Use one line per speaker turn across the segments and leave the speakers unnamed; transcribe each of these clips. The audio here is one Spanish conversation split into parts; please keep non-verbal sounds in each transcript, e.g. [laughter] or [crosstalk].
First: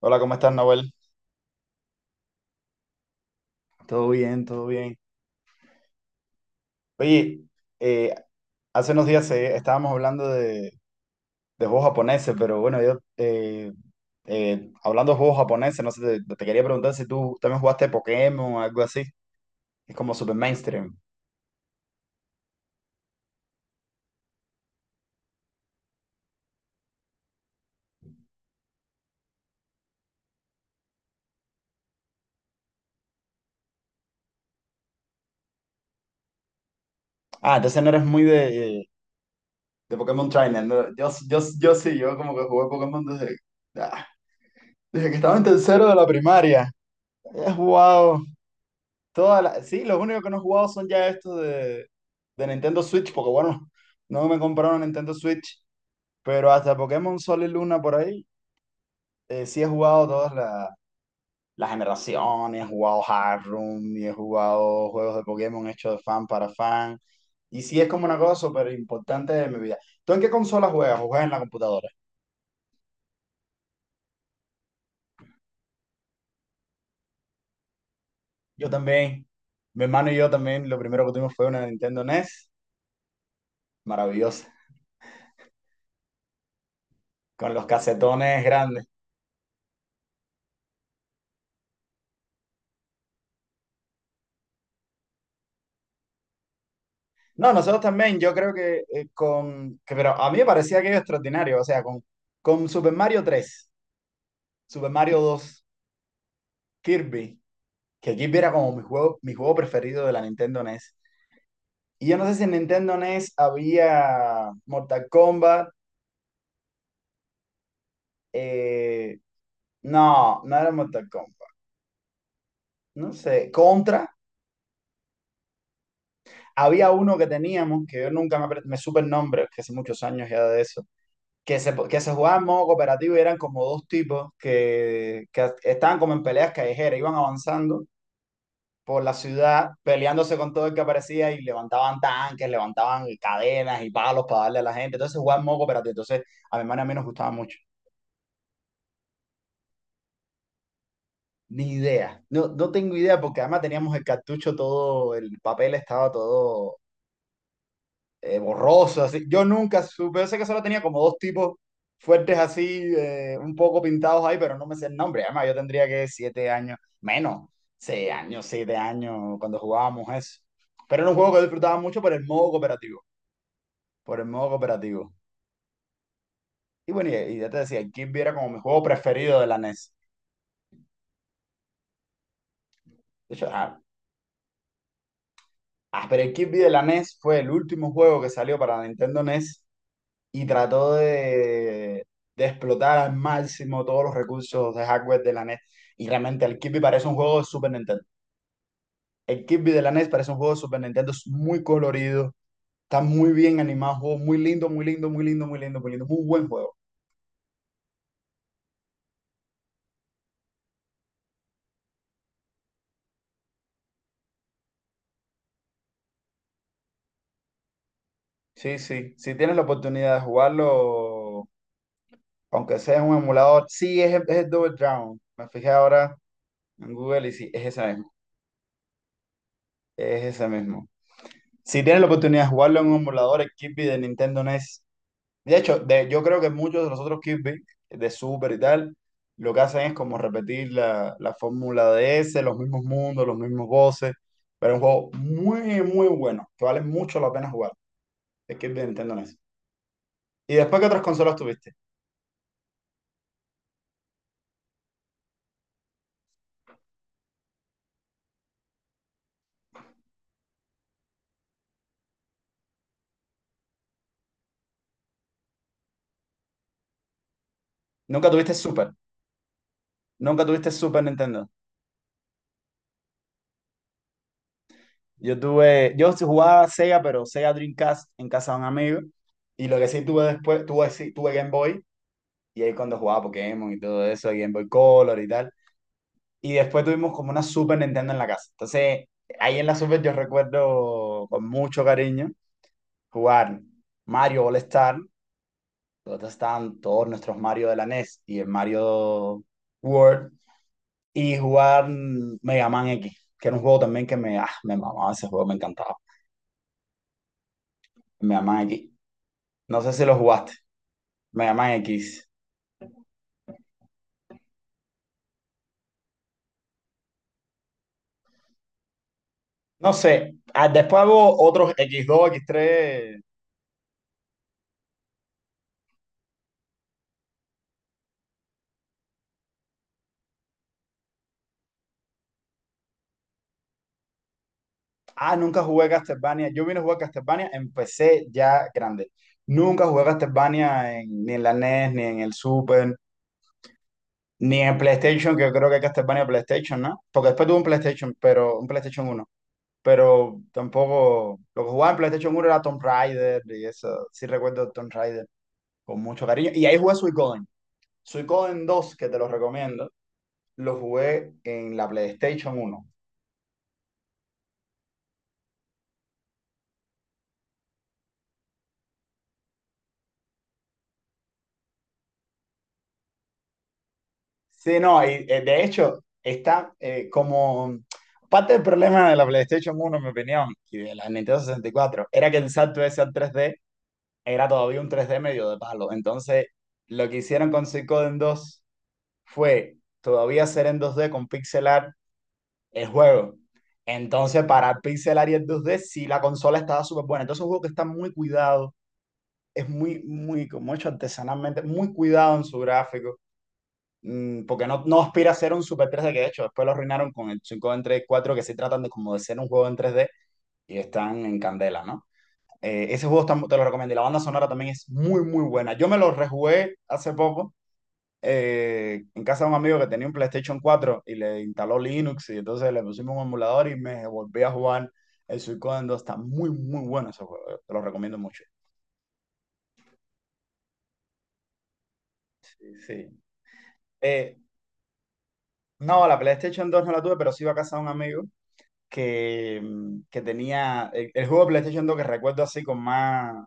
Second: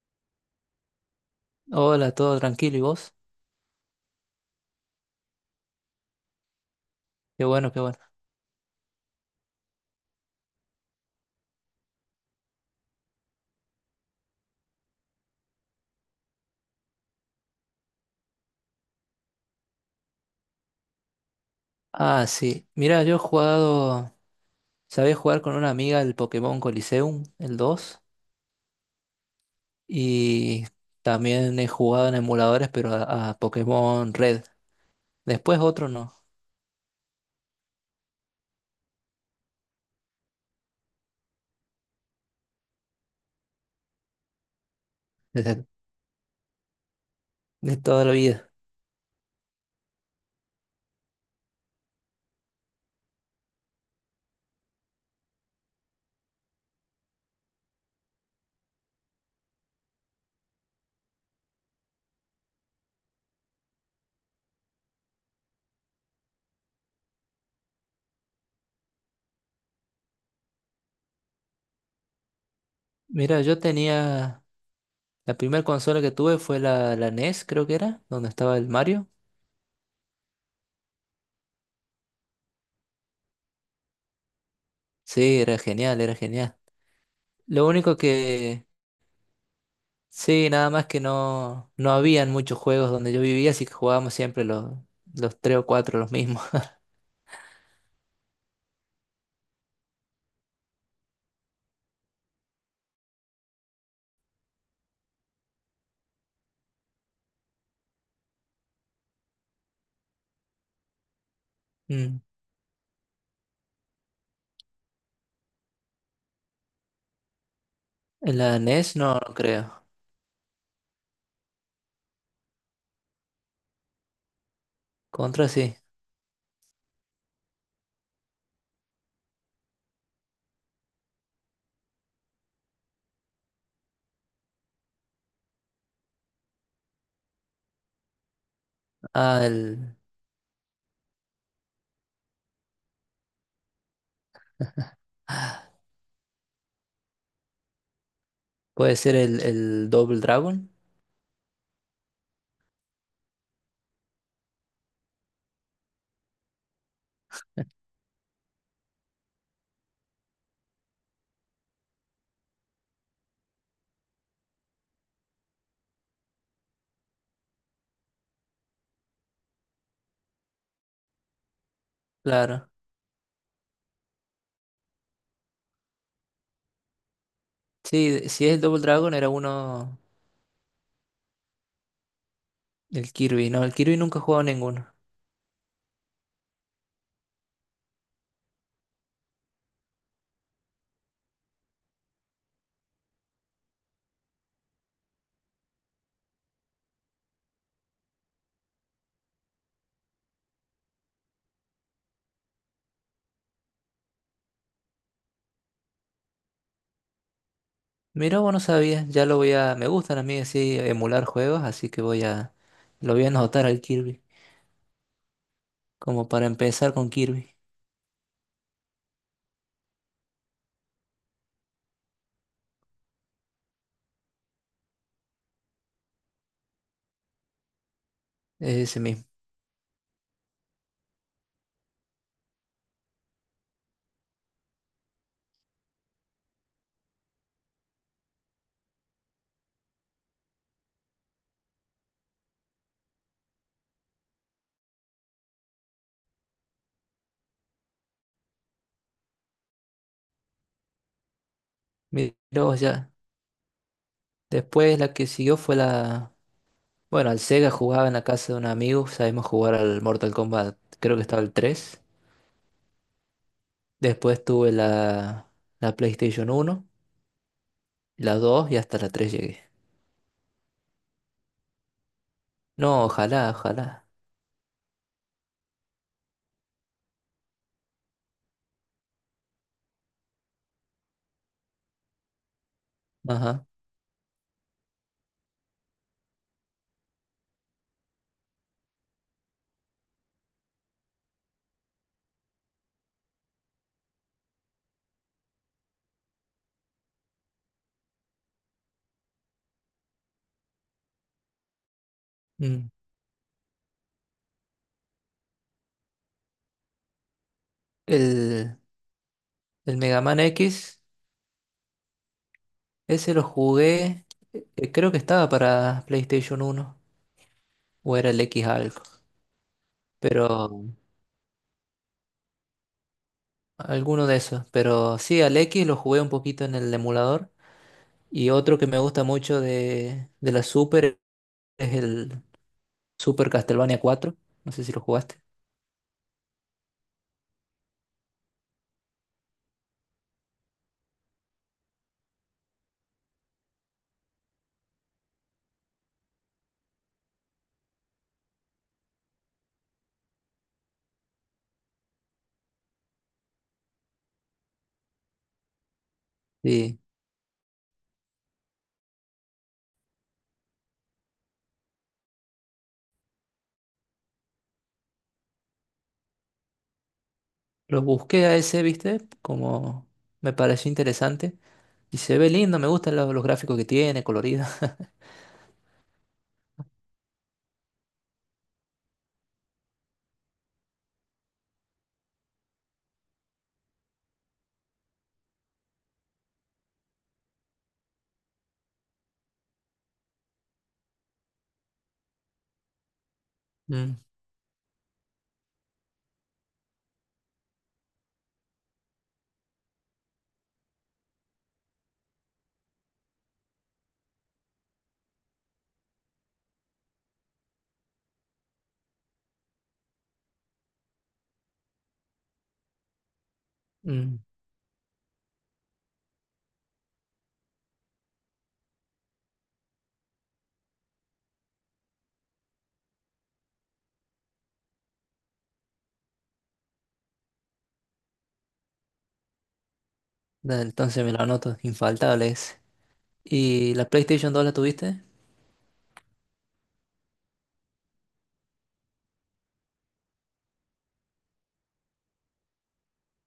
Hola, ¿cómo estás, Nahuel?
Hola, todo tranquilo, ¿y vos?
Todo bien, todo bien. Oye,
Qué bueno, qué bueno.
eh, hace unos días estábamos hablando de juegos japoneses, pero bueno, yo hablando de juegos japoneses, no sé, te quería preguntar si tú también jugaste Pokémon o algo así. Es como super mainstream.
Ah, sí. Mira, yo he jugado, sabía jugar con una amiga el Pokémon Coliseum, el 2 y también he jugado en emuladores, pero a Pokémon Red. Después otro no,
Ah, entonces no eres muy de Pokémon Trainer, ¿no? Yo sí, yo como que jugué Pokémon ah, desde que
[laughs]
estaba en
desde
tercero de la primaria. He
de toda la
jugado
vida.
todas las, sí, los únicos que no he jugado son ya estos de Nintendo Switch, porque bueno, [laughs] no me compraron Nintendo Switch, pero hasta Pokémon Sol y Luna por ahí, sí he jugado las generaciones, he jugado Hard Room y he jugado juegos de Pokémon hechos de fan para fan, y sí es como una cosa súper importante de mi vida. ¿Tú en qué consola juegas? ¿O juegas en la computadora?
Mira, yo tenía, la primera consola que tuve fue la NES, creo que era, donde estaba el
Yo
Mario.
también, mi hermano y yo también, lo primero que tuvimos fue una Nintendo NES, maravillosa,
Sí, era genial, era genial.
con los
Lo único
casetones
que
grandes.
sí, nada más que no habían muchos juegos donde yo vivía, así que jugábamos siempre los tres o cuatro, los mismos. [laughs]
No, nosotros también, yo creo que pero a mí me parecía aquello extraordinario, o sea, con Super Mario tres, Super Mario dos, Kirby, que Kirby era como mi juego preferido de la Nintendo NES. Y yo
Mm.
no sé si en Nintendo NES había Mortal Kombat,
En la NES no,
eh,
no creo.
no, no era Mortal Kombat, no sé, Contra,
Contra sí.
había uno que teníamos, que yo nunca me supe el nombre, que hace muchos años ya de eso, que se jugaba en modo cooperativo y eran como dos tipos que estaban como en peleas callejeras, iban avanzando por la
Ah,
ciudad
el,
peleándose con todo el que aparecía y levantaban tanques, levantaban cadenas y palos para darle a la gente. Entonces se jugaba en modo cooperativo. Entonces a mi hermana y a mí nos gustaba mucho.
puede ser el Double Dragon.
Ni idea. No, no tengo idea porque además teníamos el cartucho todo, el papel estaba todo borroso, así. Yo nunca supe, yo sé que solo tenía como dos tipos fuertes así, un poco pintados ahí, pero no me sé el nombre. Además, yo tendría que siete años, menos, seis años, siete años, cuando jugábamos eso. Pero era un juego que disfrutaba mucho por el modo
Claro.
cooperativo, por el modo cooperativo. Y bueno, y ya te decía, el Kirby
Sí,
era
si
como
es
mi
el Double
juego
Dragon era
preferido de la NES.
uno, el
De hecho,
Kirby. No, el Kirby nunca he jugado ninguno.
pero el Kirby de la NES fue el último juego que salió para Nintendo NES y trató de explotar al máximo todos los recursos de hardware de la NES. Y realmente el Kirby parece un juego de Super Nintendo. El Kirby de la NES parece un juego de Super Nintendo, es muy colorido, está muy bien animado, juego muy lindo, muy lindo, muy lindo, muy lindo, muy lindo, muy buen juego.
Mira, vos no sabías, ya lo voy a... Me gustan a mí así emular juegos, así que voy a... Lo voy a anotar al Kirby, como para empezar con Kirby.
Sí, sí, si tienes la oportunidad de jugarlo, aunque sea en un emulador, sí, es el Double Dragon. Me fijé ahora en Google y sí, es ese mismo,
Es ese mismo.
es ese mismo. Si tienes la oportunidad de jugarlo en un emulador, el Kirby de Nintendo NES. De hecho, yo creo que muchos de los otros Kirby, de Super y tal, lo que hacen es como repetir la fórmula de ese, los mismos mundos, los mismos voces, pero es un juego muy, muy bueno, que vale mucho la pena jugar, el Kirby de Nintendo NES. ¿Y después qué otras consolas tuviste?
Mira, vos ya. Después la que siguió fue la... Bueno, al Sega jugaba en la casa de un amigo, sabemos jugar al Mortal Kombat, creo que estaba el tres. Después tuve la, la PlayStation uno,
Nunca
la
tuviste
2 y
Super,
hasta la 3 llegué.
nunca tuviste Super Nintendo.
No, ojalá, ojalá.
Yo tuve, yo sí jugaba Sega, pero Sega Dreamcast en casa de un amigo, y lo que sí tuve después, tuve, sí, tuve Game Boy, y ahí cuando jugaba
Ajá.
Pokémon y todo eso, Game Boy Color y tal. Y después tuvimos como una Super Nintendo en la casa. Entonces, ahí en la Super yo recuerdo con mucho cariño jugar Mario All Star, donde estaban todos nuestros Mario de la NES y el Mario World, y jugar Mega Man
Mm.
X, que era un juego también que me mamaba ese juego, me encantaba. Mega Man
El,
X. No sé
el
si lo
Mega Man
jugaste,
X,
Mega Man X.
ese lo jugué, creo que estaba para PlayStation uno o era el X algo,
No sé,
pero
después hubo otros x dos x tres.
alguno de esos. Pero sí, al X lo jugué un poquito en el emulador. Y otro que me gusta mucho de la Super es el Super Castlevania 4. No sé si lo
Ah,
jugaste.
nunca jugué a Castlevania. Yo vine a jugar a Castlevania, empecé ya grande. Nunca jugué a Castlevania ni en la NES, ni en el Super, ni en PlayStation, que yo creo que Castlevania PlayStation, ¿no? Porque después tuve un PlayStation, pero un PlayStation uno. Pero tampoco. Lo que jugaba en PlayStation uno era Tomb Raider y eso. Sí recuerdo Tomb Raider con mucho cariño. Y ahí jugué
Sí,
Suicoden. Suicoden dos que te lo recomiendo, lo jugué en la PlayStation uno.
lo busqué a ese, ¿viste? Como me pareció interesante. Y se ve lindo, me gustan lo- los, gráficos que tiene, colorido.
Sí, no, y,
[laughs]
de hecho está como parte del problema de la PlayStation uno, en mi opinión, y de la Nintendo 64, era que el salto ese al 3D era todavía un 3D medio de palo. Entonces, lo que hicieron con Suikoden 2 fue todavía hacer en 2D con pixelar el juego.
Mm,
Entonces, para el pixelar y el 2D sí, la consola estaba súper buena. Entonces, es un juego que está muy cuidado, es muy, muy, como hecho artesanalmente, muy cuidado en su gráfico. Porque no, no aspira a ser un Super 3D, que de hecho después lo arruinaron con el 5 en 3D 4, que sí tratan de como de ser un juego en 3D y están en candela, ¿no? Ese juego está- te lo recomiendo y la banda
mm.
sonora también es muy muy buena. Yo me lo rejugué hace poco en casa de un amigo que tenía un PlayStation cuatro y le instaló Linux y entonces le pusimos un emulador y me volví a jugar el Suicoden 2. Está muy muy bueno ese juego, te lo recomiendo mucho.
Da, entonces me lo anoto, infaltable
Sí,
ese.
sí.
¿Y la
Eh,
PlayStation 2 la tuviste?
no, la PlayStation 2 no la tuve, pero sí iba a casa de un amigo que, que tenía. El juego de PlayStation 2 que recuerdo así con más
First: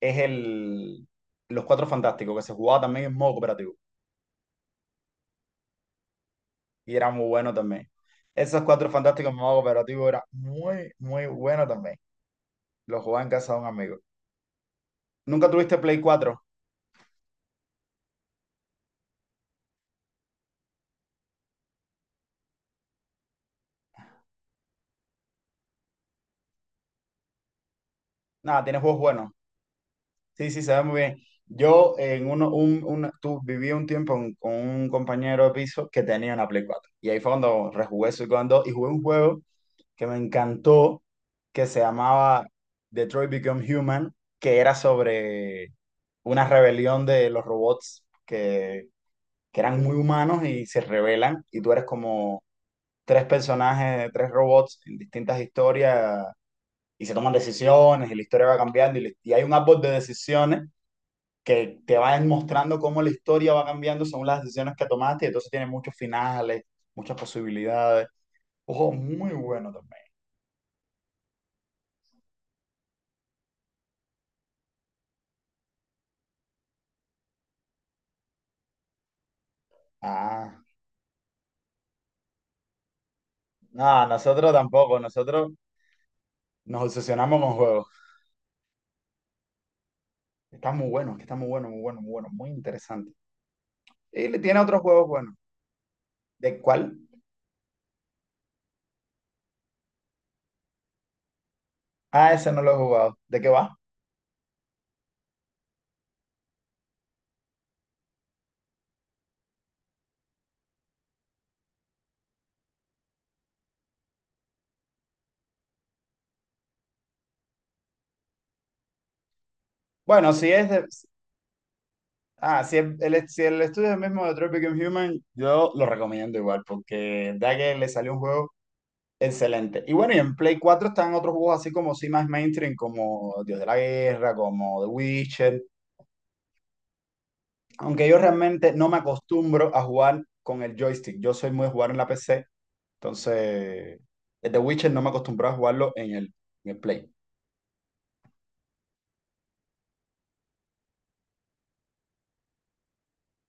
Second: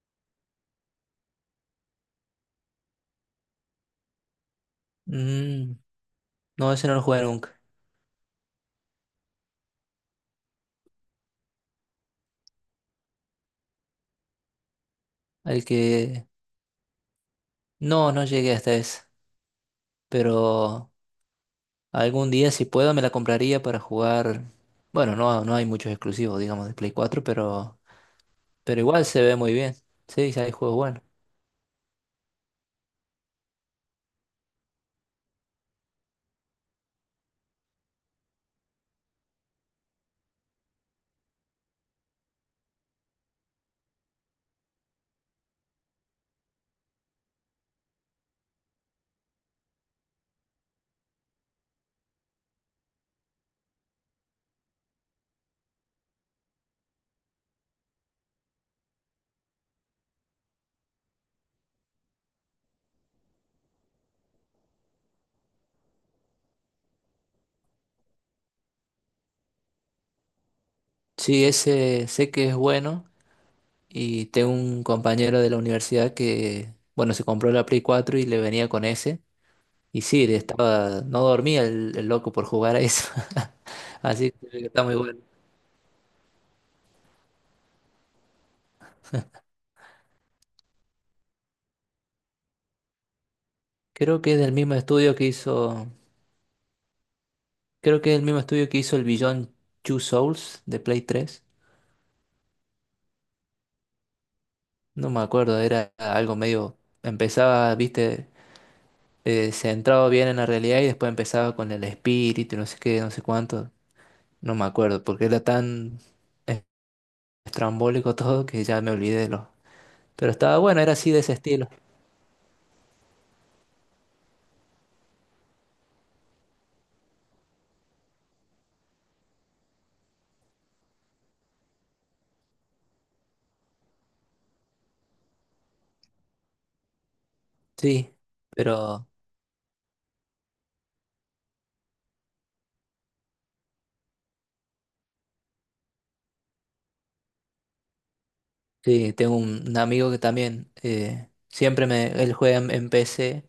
es el Los Cuatro Fantásticos, que se jugaba también en modo cooperativo.
Mm, no, ese no
Y
lo
era
jugué
muy bueno
nunca.
también. Esos Cuatro Fantásticos en modo cooperativo era muy, muy bueno también. Lo jugaba en casa de un amigo. ¿Nunca
El
tuviste Play
que...
cuatro?
No, no llegué hasta ese. Pero algún día, si puedo, me la compraría para jugar. Bueno, no, no hay muchos exclusivos, digamos, de Play cuatro, pero,
Nada, tienes
pero
juegos
igual se
buenos.
ve muy bien. Sí, sí
Sí,
hay
sí, se
juegos
ve muy
buenos.
bien. Yo en tú viví un tiempo con un compañero de piso que tenía una Play cuatro. Y ahí fue cuando rejugué su Gone 2 y jugué un juego que me encantó, que se llamaba Detroit Become Human, que era sobre una rebelión de los robots que eran muy humanos y se rebelan, y tú eres como tres personajes, tres robots en distintas historias, y se toman decisiones, y la historia va cambiando, y hay un árbol de decisiones que te van mostrando cómo la historia va cambiando según las decisiones que tomaste, y entonces tiene muchos finales, muchas posibilidades. Ojo, muy bueno también.
Sí, ese sé que es bueno. Y tengo un compañero de la universidad que, bueno, se compró la Play cuatro y le venía con ese. Y sí, le
Ah.
estaba, no dormía el loco por jugar a eso. [laughs]
No,
Así
nosotros
que está muy
tampoco,
bueno.
nosotros nos obsesionamos con juegos. Está muy bueno, que está muy bueno, muy bueno, muy bueno, muy interesante.
Creo
Y
que es
le
del
tiene
mismo
otros juegos
estudio que
buenos.
hizo,
¿De cuál?
creo que es el mismo estudio que hizo el Beyond Two Souls de Play tres.
Ah, ese no lo he jugado. ¿De qué va?
No me acuerdo, era algo medio. Empezaba, viste, centrado bien en la realidad y después empezaba con el espíritu y no sé qué, no sé cuánto. No me acuerdo, porque era tan es- estrambólico todo que ya me olvidé de lo. Pero
Bueno, si
estaba
es
bueno,
de...
era así de ese estilo.
Ah, si el estudio es el mismo de Tropic and Human, yo lo recomiendo igual, porque da que le salió un juego excelente. Y bueno, y en Play 4 están otros juegos así como sí más mainstream, como Dios de la Guerra, como The Witcher. Aunque
Sí,
yo realmente no me
pero
acostumbro a jugar con el joystick. Yo soy muy de jugar en la PC. Entonces, el The Witcher no me acostumbré a jugarlo en el Play.
sí, tengo un amigo que también siempre me. Él juega en PC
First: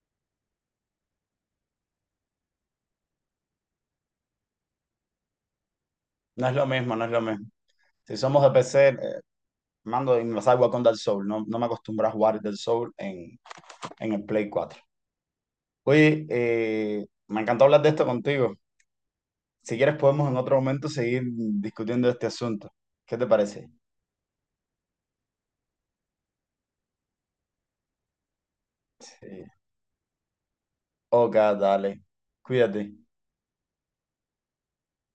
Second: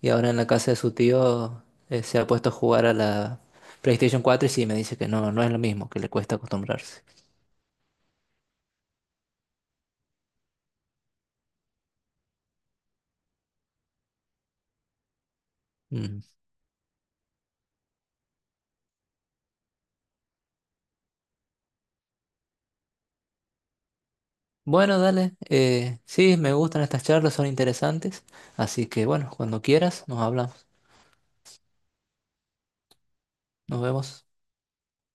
y ahora en la casa de su tío se ha puesto a jugar a la PlayStation 4 y sí, me dice que no, no es lo mismo, que le cuesta
No es lo mismo,
acostumbrarse.
no es lo mismo. Si somos de PC, mando y me salgo con Dark Soul. No, no me acostumbré a jugar Dark Soul en el Play cuatro.
Mm.
Oye, me encantó hablar de esto contigo. Si quieres, podemos en otro momento seguir discutiendo este asunto. ¿Qué te parece?
Bueno, dale. Sí, me gustan estas charlas, son interesantes. Así que bueno,
Sí.
cuando quieras, nos hablamos.
Ok, dale. Cuídate.
Nos vemos.